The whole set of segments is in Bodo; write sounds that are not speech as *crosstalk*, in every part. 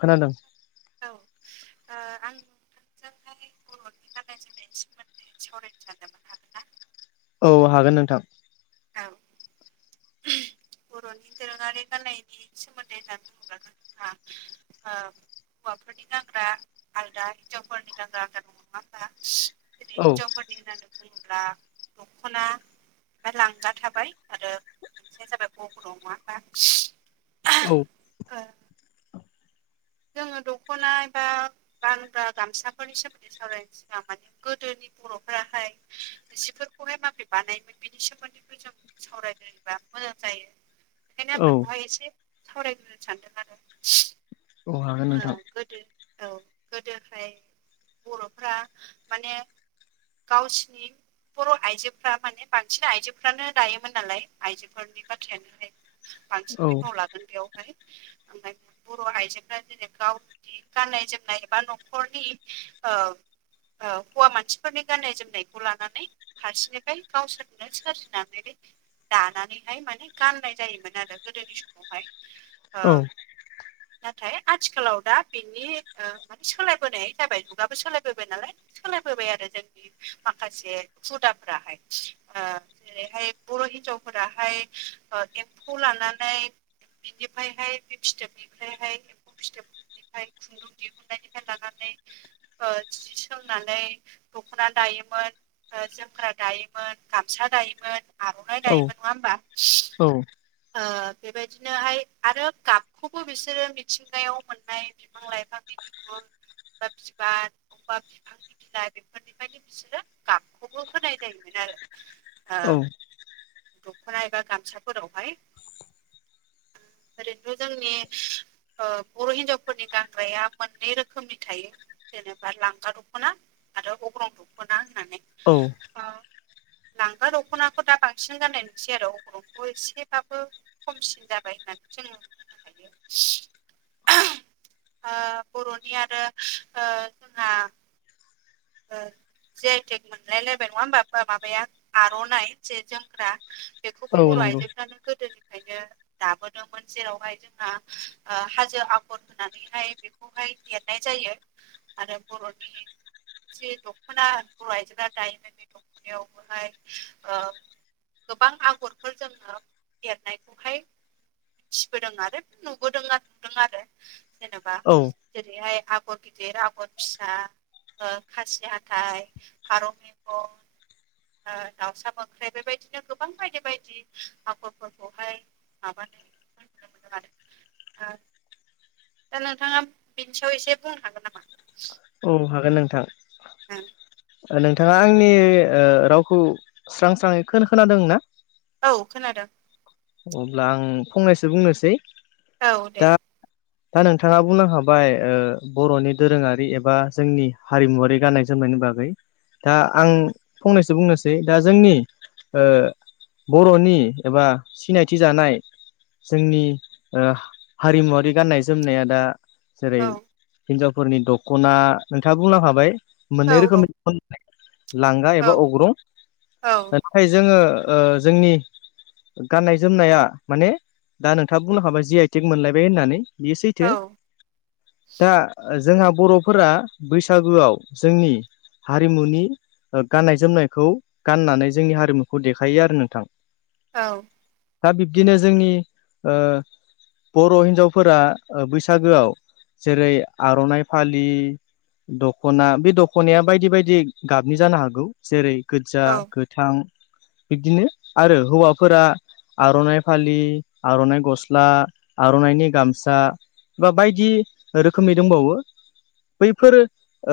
खोनादों? औ ओ आं आजोंहाय बर'नि गाननाय जोमनायनि सोमोन्दै सावरायनो सखनदोंमोन। हागोन ना? औ हागोन नोंथां। थां *unintelligible* बर'नि दोरोङारि गान्नायनि सोमोन्दै होनना बुङोब्लाथ' जोंहा ओ हौवाफोरनि गानग्रा आलादा हिनजावफोरनि गानग्रा आलादा दङ नङा होनबा! जेरै औ हिनजावफोरनि होननानै बुङोब्ला दख'ना आमफ्राय लांगा थाबाय आरो मोनसेया जाबाय अग्रं नङा होमबा औ ओ जोङो दख'ना बा गानग्रा गामसाफोरनि सोमोन्दै सावरायनोसै माने गोदोनि बर'फोराहाय जिफोरखौहाय माबोरै बानायोमोन बिनि सोमोन्दै जो सावरायनोबा जों मोजां जायो बेखायनो आं औ बेखौहाय एसे सावरायग्रोनो सानदों आरो औ हागोन ओ नोंथां गोदो औ गोदोहाय बर'फ्रा माने गावसिनि बर' आइजोफ्रा माने बांसिन आइजोफ्रानो दायोमोन नालाय आइजोफोरनि बाथ्रायानोहाय बांसिन औ बिफाव लागोन बेयावहाय ओमफ्राय बर' आइजोफ्रा जेने गाव गाननाय जोमनाय एबा न'खरनि ओ ओ हौवा मानसि फोरनि गाननाय जोमनायखौ लानानै फारसेनिफ्राय गावसोरनो सोरजिनानै दानानैहाय माने गाननाय जायोमोन आरो गोदोनि समावहाय। ओ औ नाथाय आथिखालाव दा बिनि ओ माने सोलायबोनाय जाबाय जुगाबो सोलायबोबाय नालाय सोलायबोबाय आरो जोंनि माखासे हुदाफ्राहाय ओ जेरैहाय बर' हिन्जावफोराहाय एम्फौ लानानै बिनिफ्रायहाय बे फिथोबनिफ्रायहाय फिथोबफ्राय *inaudible* लानानै जि सोंनानै दख'ना दायोमोन, जोमग्रा दायोमोन, गामसा दायोमोन आर'नाय दायोमोन नङा होमबा औ ओ बेबायदिनोहाय आरो गाबखौबो बिसोरो मिथिंगायाव मोननाय बिफां लाइफांनि बिगुर बा बिबार अबा बिफां *unintelligible* बेफोरनिफ्रायनो बिसोरो गाबखौबो होनाय जायोमोन आरो ओ औ दख'ना एबा गामसाफोरावहाय ओरैथ' जोंनि ओ बर' हिनजावफोरनि गानग्राया मोननै रोखोमनि थायो जेनेबा लांगा दख'ना आरो अग्रं दख'ना होननानै औ औ लांगा दख'नाखौ दा बांसिन जानाय नुसै आरो अग्रं'खौ एसे फोराबो खमसिन जाबाय होननानै जोङो बुंनो हायो *unintelligible* ओ बर'नि आरो ओ जोंहा ओ जे आइ थेक मोनलायलायबाय नङा होमबा माबाया आर'नाइ जे जोमग्रा बेखौबो औ बर' नंगौ आइजोफ्रानो गोदोनि फ्रायनो दाबोदोंमोन जेरावहाय जोंना ओ हाजो आगर होनानैहाय बे खौहाय एरनाय जायो आरो बर'नि जे दख'ना बर' आइजोफोरा दायोमोन बे दख'नायावबोहाय ओ गोबां आगरफोर जोङो एरनायखौहाय *unintelligible* आरो नुबोदों आरो नुदों आरो। जेनबा औ जेरैहाय आगर गिदिर आगर फिसा ओ खासि हाथाय, फारौ मेगन ओ दाउसा मोख्रेब बेबायदिनो गोबां बायदि बायदि आखरफोरखौहाय माबानाय नुनो मोनदों आरो दा नोंथाङा बिनि सायाव एसे बुंनो हागोन नामा? औ हागोन नोंथां। ओं ओ नोंथाङा आंनि ओ रावखौ स्रां स्राङै खोन-खोनादों ना? औ खोनादों। अब्ला आं फंनैसो बुंनोसै। औ दे। दा दा नोंथाङा बुंलांखाबाय ओ बर'नि दोरोङारि एबा जोंनि हारिमुवारि गाननाय जोमनायनि बागै दा आं फंनैसो बुंनोसै दा जोंनि ओ बर'नि एबा सिनायथि जानाय जोंनि ओ हारिमुवारि गाननाय जोमनाया दा जेरै औ हिनजावफोरनि दखना नोंथाङा बुंलांखाबाय। औ मोननै रोखोमनि *inaudible* लांगा एबा औ अग्रं। औ नाथाय जोङो ओ जोंनि गाननाय जोमनाया माने दा नोंथाङा बुंलांखाबाय जि आइ टेक मोनलायबाय होननानै। बेयो सैथो। औ दा जोंहा बर'फोरा बैसागुआव जोंनि हारिमुनि ओ गाननाय जोमनायखौ गाननानै जोंनि हारिमुखौ देखायो आरो नोंथां। औ। दा बिबदिनो जोंनि ओ बर' हिनजाव फोरा ओ बैसागोआव जेरै आर'नाइ फालि दख'ना बे दख'नाया बायदि बायदि गाबनि जानो हागौ जेरै गोजा औ गोथ थां बिब्दिनो आरो हौवाफोरा आर'नाइ फालि, आर'नाइ गस्ला, आर'नाइनि गामसा बा बायदि रोखोमनि दंबावो बैफोरो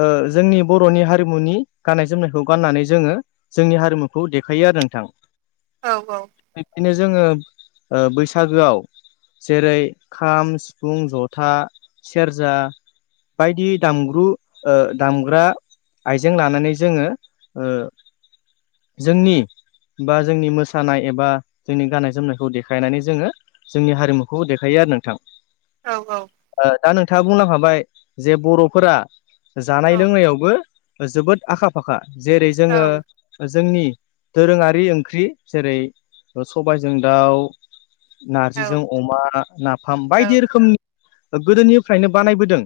ओ जोंनि बर'नि हारिमुनि गाननाय जोमनायखौ गाननानै जोङो जोंनि हारिमुखौ देखायो आरो नोंथां। औ औ। बिबदिनो जोङो ओ बैसागोआव जेरै खाम, सिफुं, जथा, सेरजा बायदि दामग्रु ओ दामग्रा आइजें लानानै जोङो ओ जोंनि बा जोंनि मोसानाय एबा जोंनि गाननाय जोमनायखौ देखायनानै जोङो जोंनि हारिमुखौ देखायो आरो नोंथां। औ औ। ओ दा नोंथाङा बुंलांखाबाय जे बर'फोरा जानाय लोंनायावबो ओ जोबोद आखा फाखा जेरै जोङो ओ जोंनि दोरोङारि ओंख्रि जेरै ओ सबायजों दाउ नारजिजों अमा, नाफाम बायदि रोखोमनि ओ गोदोनिफ्रायनो बानायबोदों।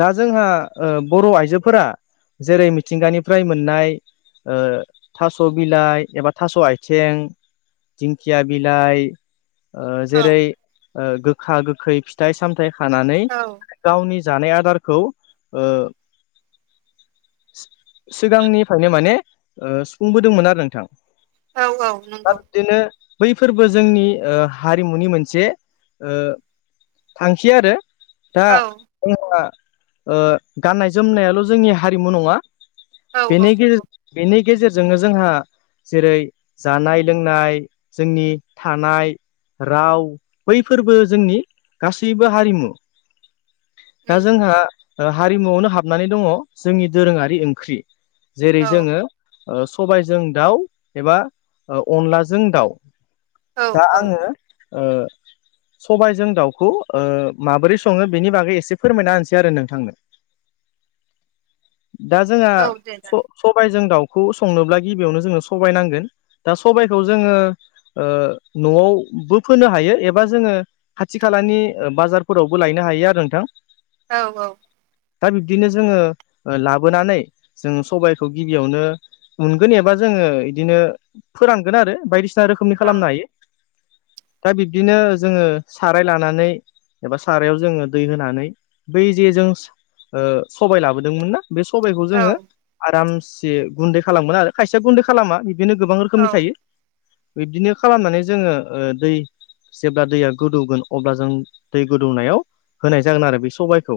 दा जोंहा ओ बर' आइजोफोरा जेरै मिथिंगानिफ्राय मोननाय थास' बिलाइ एबा थास' आथिं दिंखिया बिलाइ औ जेरै गोखा गोखै फिथाइ सामथाय खानानै औ गावनि जानाय आदारखौ ओ औ सिगांनिफ्रायनो माने ओ सुफुंबोदोंमोन आरो नोंथां औ दा नंगौ बिदिनो बै फोरबो जोंनि ओ हारिमुनि मोनसे थांखि आरो दा औ जोंहा ओ गाननाय जोमनायाल' जोंनि हारिमु नङा औ औ बेनि नंगौ गेजेरजों बेनि गेजेरजोंनो जोंहा जेरै जानाय लोंनाय जोंनि थानाय राव बैफोरबो जोंनि गासैबो हारिमु दा उम जोंहा हारिमुआवनो हाबनानै दङ जोंनि दोरोङारि ओंख्रि जेरै औ जोङो सबायजों दाउ एबा अनलाजों दाउ औ दा औ आङो ओ सबायाइजों दाउखौ माबोरै सङो बेनि बागै एसे फोरमायना होनसै आरो नोंथांनो। *inaudible* दा जोंहा औ दे स जागोन सबायजों दाउखौ संनोब्ला गिबियावनो जोंनो सबाय नांगोन दा सबाइखौ जोङो ओ न'आव बो फोनो हायो एबा जोङो खाथि खालानि ओ बाजारफोरावबो लायनो हायो आरो नोंथां। औ औ। दा बिब्दिनो जोङो ओ लाबोनानै जों सबाइखौ गिबियावनो मोनगोन एबा जोङो इदिनो फोरानगोन आरो बायदिसिना रोखोमनि औ खालामनो हायो। दा बिब्दिनो जोङो साराय लानानै एबा सारायाव जोङो दै होनानै बै जे जों ओ सबाय लाबोदोंमोन ना बे सबायखौ औ जोङो आरामसे गुन्दै खालामगोन आरो खायसेया गुन्दै खालामा। बिदिनो गोबां औ औ रोखोमनि थायो बिब्दिनो खालामनानै जोङो ओ दै जेब्ला दैया गोदौगोन अब्ला जों दै गोदौनायाव होनाय जागोन आरो बे सबायखौ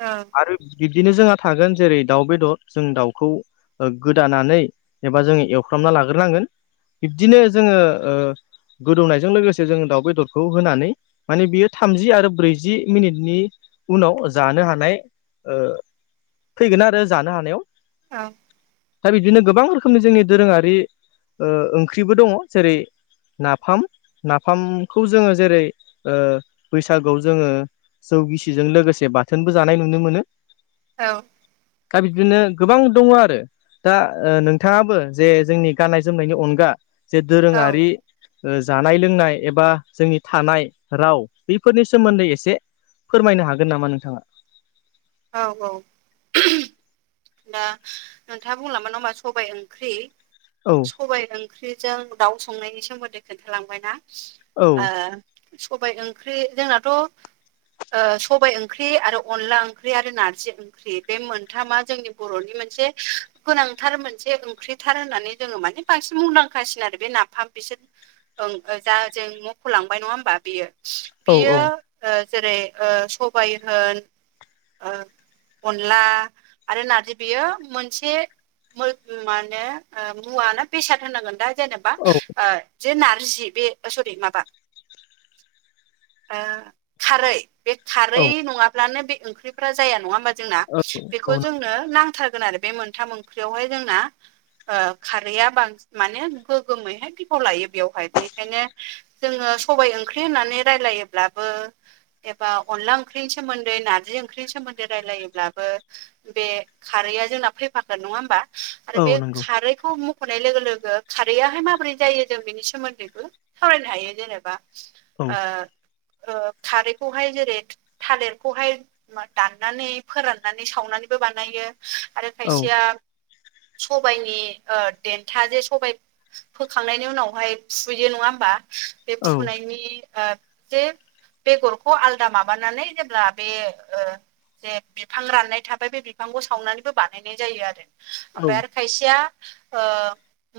औ आरो बि दिनो जोंहा थागोन जेरै दाउ बेदर जों दाउखौ ओ गोदानानै एबा जोङो एवफ्रामना लाग्रोनांगोन बिब्दिनो जोङो ओ गोदौनायजों लोगोसे जोङो दाउ बेदरखौ होनानै माने बियो थामजि आरो ब्रैजि मिनिटनि उनाव जानो हानाय ओ फैगोन आरो जानो हानायाव औ दा बिबदिनो गोबां रोखोमनि जोंनि दोरोङारि ओ ओंख्रिबो दङ जेरै नाफाम नाफामखौ जोङो जेरै ओ बैसागोआव जोङो जौ गिसिजों लोगोसे बाथोनबो जानाय नुनो मोनो। औ। दा बिब्दिनो गोबां दङ आरो। दा ओ नोंथाङाबो जे जोंनि गाननाय जोमनायनि अनगा जे औ दोरोङारि ओ जानाय लोंनाय एबा जोंनि थानाय राव बैफोरनि सोमोन्दै एसे फोरमायनो हागोन नामा नोंथाङा? औ औ दा नोंथाङा बुंलांबाय नङा होनबा सबाय ओंख्रि औ। सबाइ ओंख्रिजों दाउ संनायनि सोमोन्दै खोन्थालांबायना औ ओ सबाइ ओंख्रि जोंनाथ' ओ सबाय ओंख्रि आरो अनला ओं ख्रि आरो नारजि ओं ख्रि बे मोनथामा जोंनि बर'नि मोनसे गोनांथार मोनसे ओंख्रिथार होननानै जोङो माने बांसिन मुंदांखासिन आरो बे नाफाम बिसोर ओं ओ जा जों मख'लांबाय नङा होमबा बेयो औ बियो औ ओ जेरै ओ सबाय होन ओ अनला आरो नार्जि बेयो मोनसे *unintelligible* मो माने मुवा ना बेसाद होनांगोन दा? जेनेबा औ ओ जे नारजि बे ओ सरि माबा ओ खारै बे खारै औ नङाब्लानो बे ओंख्रिफ्रा जाया नङा होमबा जोंना बे औ औ खौ जोंनो नांथारगोन आरो बे मोनथाम ओंख्रियावहाय जोंना ओ खारैया बांसिन माने गोगोमैहाय बिफाव लायो बेवहाय बेखायनो जोङो सबाय ओंख्रि होननानै रायलायोब्लाबो एबा अनला ओंख्रिनि सोमोन्दै नारजि ओंख्रि सोमोन्दै रायलायोब्लाबो बे खारैया जोंना फैफागोन नङा होमबा? औ आरो बे नंगौ खारैखौ म खनाय लोगो लोगो खारैआहाय माबोरै जायो जों बेनि सोमोन्दैबो सावरायनो हायो जेनेबा औ ओ खारैखौहाय जेरै थालिरखौहाय ना दाननानै फोराननानै सावनानैबो बानायो आरो औ खायसेया सबायाइनि ओ देन्था जे सबायाइ फोखांनायनि उनावहाय फुयो नङा होमबा? बे औ फुनायनि ओ जे बेगरखौ आलदा माबानानै जेब्ला बे ओ जे बिफां राननाय थाबाय बे बिफांखौ सावनानैबो बानायनाय जायो आरो ओमफ्राय आरो खायसेया ओ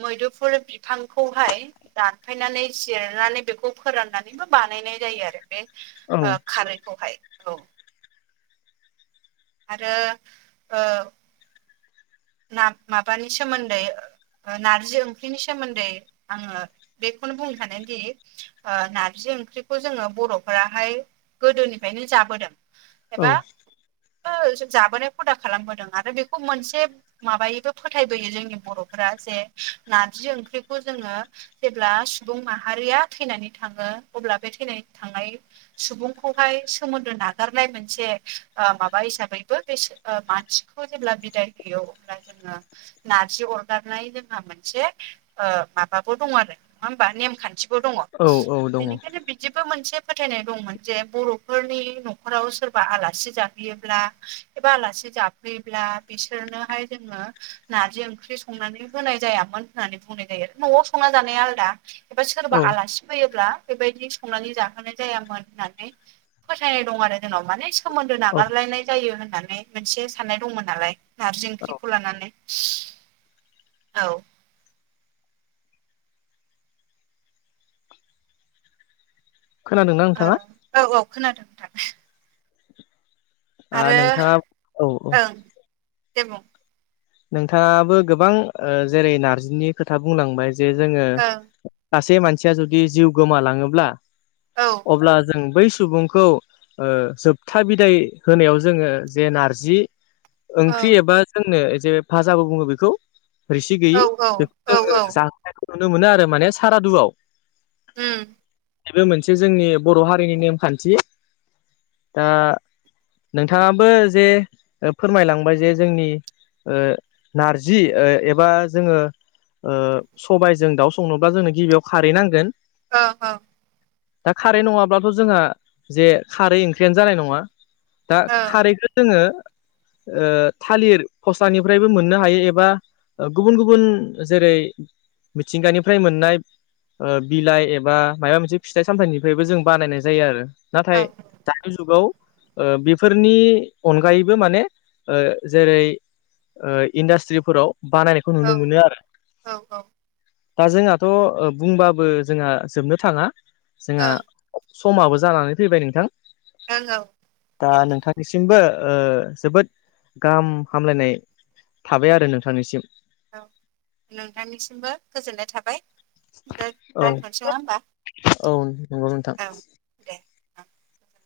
मैदुफुल बिफांखौहाय दानफायनानै जिरनानै बेखौ फोराननानैबो बानायनाय जायो आरो बे औ ओ खारैखौहाय औ आरो ओ ना माबानि सोमोन्दै ओ नारजि ओंख्रिनि सोमोन्दै आङो बेखौनो बुंनो सानोदि नारजि ओंख्रिखौ जोङो बरफोराहाय गोदोनिफ्रायनो जाबोदों एबा ओ जाबोनाय खुदा खालामबोदों आरो बेखौ मोनसे माबायोबो फोथायबोयो जोंनि बरफोरा जे नारजि ओंख्रिखौ जोङो जेब्ला सुबुं माहारिया थैनानै थाङो अब्ला बे थैनानै थांनाय सुबुंखौहाय सोमोन्दो नागारनाय मोनसे ओ माबा हिसाबैबो बेसो ओ मानसिखौ जेब्ला बिदाय होयो अब्ला जोङो नारजि अरगारनाय जोंहा मोनसे ओ माबाबो दङ आरो नङा होमबा नेमखान्थि बो दङ औ औ औ दङ बेनिखायनो जेबो मोनसे फोथायनाय दंमोन जे बरफोरनि नखराव सोरबा आलासि जाफैयोब्ला एबा आलासि जाफैयोब्ला बिसोरनोहाय जोङो नारजि ओंख्रि संनानै होनाय जायामोन होननानै बुंनाय जायो आरो नआव संना जानाया आलदा। एबा सोरबा औ आलासि फैयोब्ला बेबायदि संनानै जाहोनाय जायामोन होननानै फोथायनाय दं आरो जोंनाव माने सोमोन्दो औ नागारलायनाय जायो होननानै मोनसे साननाय दंमोन नालाय नारजि औ ओंख्रिखौ लानानै औ खोनादों ना औ नोंथाङा? औ औ खोनादों नोंथां। ओ आरो नोंथाङा औ औ ओं दे बुं? नोंथाङाबो गोबां ओ जेरै नारजिनि खोथा बुंलांबाय जे जोङो ओं सासे मानसिया जुदि जिउ गोमालाङोब्ला औ अब्ला जों बै सुबुंखौ ओ जोबथा बिदाय होनायाव जोङो जे नारजि ओं ओंख्रि एबा जोंनो जे भाजाबो बुङो बेखौ। रोसि औ गैयि औ बेखौ औ जोङो औ जाहोनायखौ नुनो मोनो आरो माने सारादुआव। उम। बेबो मोनसे जोंनि बर' हारिनि नेमखान्थि। दा नोंथाङाबो जे ओ फोरमायलांबाय जे जोंनि ओ नारजि ओ एबा जोङो ओ सबायजों दाउ संनोब्ला जोंनो गिबियाव खारै नांगोन। ओ ओ। दा खारै नङाब्लाथ' जोंहा जे खारै ओंख्रियानो जानाय नङा। दा ओं खारैखो जोङो ओ थालिर फस्लानिफ्रायबो मोननो हायो एबा गुबुन गुबुन जेरै मिथिंगानिफ्राय मोननाय ओ बिलाइ एबा मायबा मोनसे फिथाइ सामथायाइनिफ्रायबो जों बानायनाय जायो आरो औ नाथाय दानि जुगाव ओ बेफोरनि अनगायैबो माने ओ जेरै ओ इन्डास्ट्रिफोराव बानायनायखौ औ नुनो मोनो आरो। औ दा जोंहाथ' ओ बुंबाबो जोंहा जोबनो थाङा। जोंहा ओं समाबो जानानै फैबाय नोंथां ओं औ दा दे दे नोंथां निसिमबो ओ जोबोद गाहाम हामलायनाय थाबाय आरो नोंथांनिसिम। औ नोंथांनिसिमबो गोजोननाय थाबाय दा औ दोनथ'नोसै नङा होनबा? औ नोंगौ नोंथां। दे ओं गोजोननाय।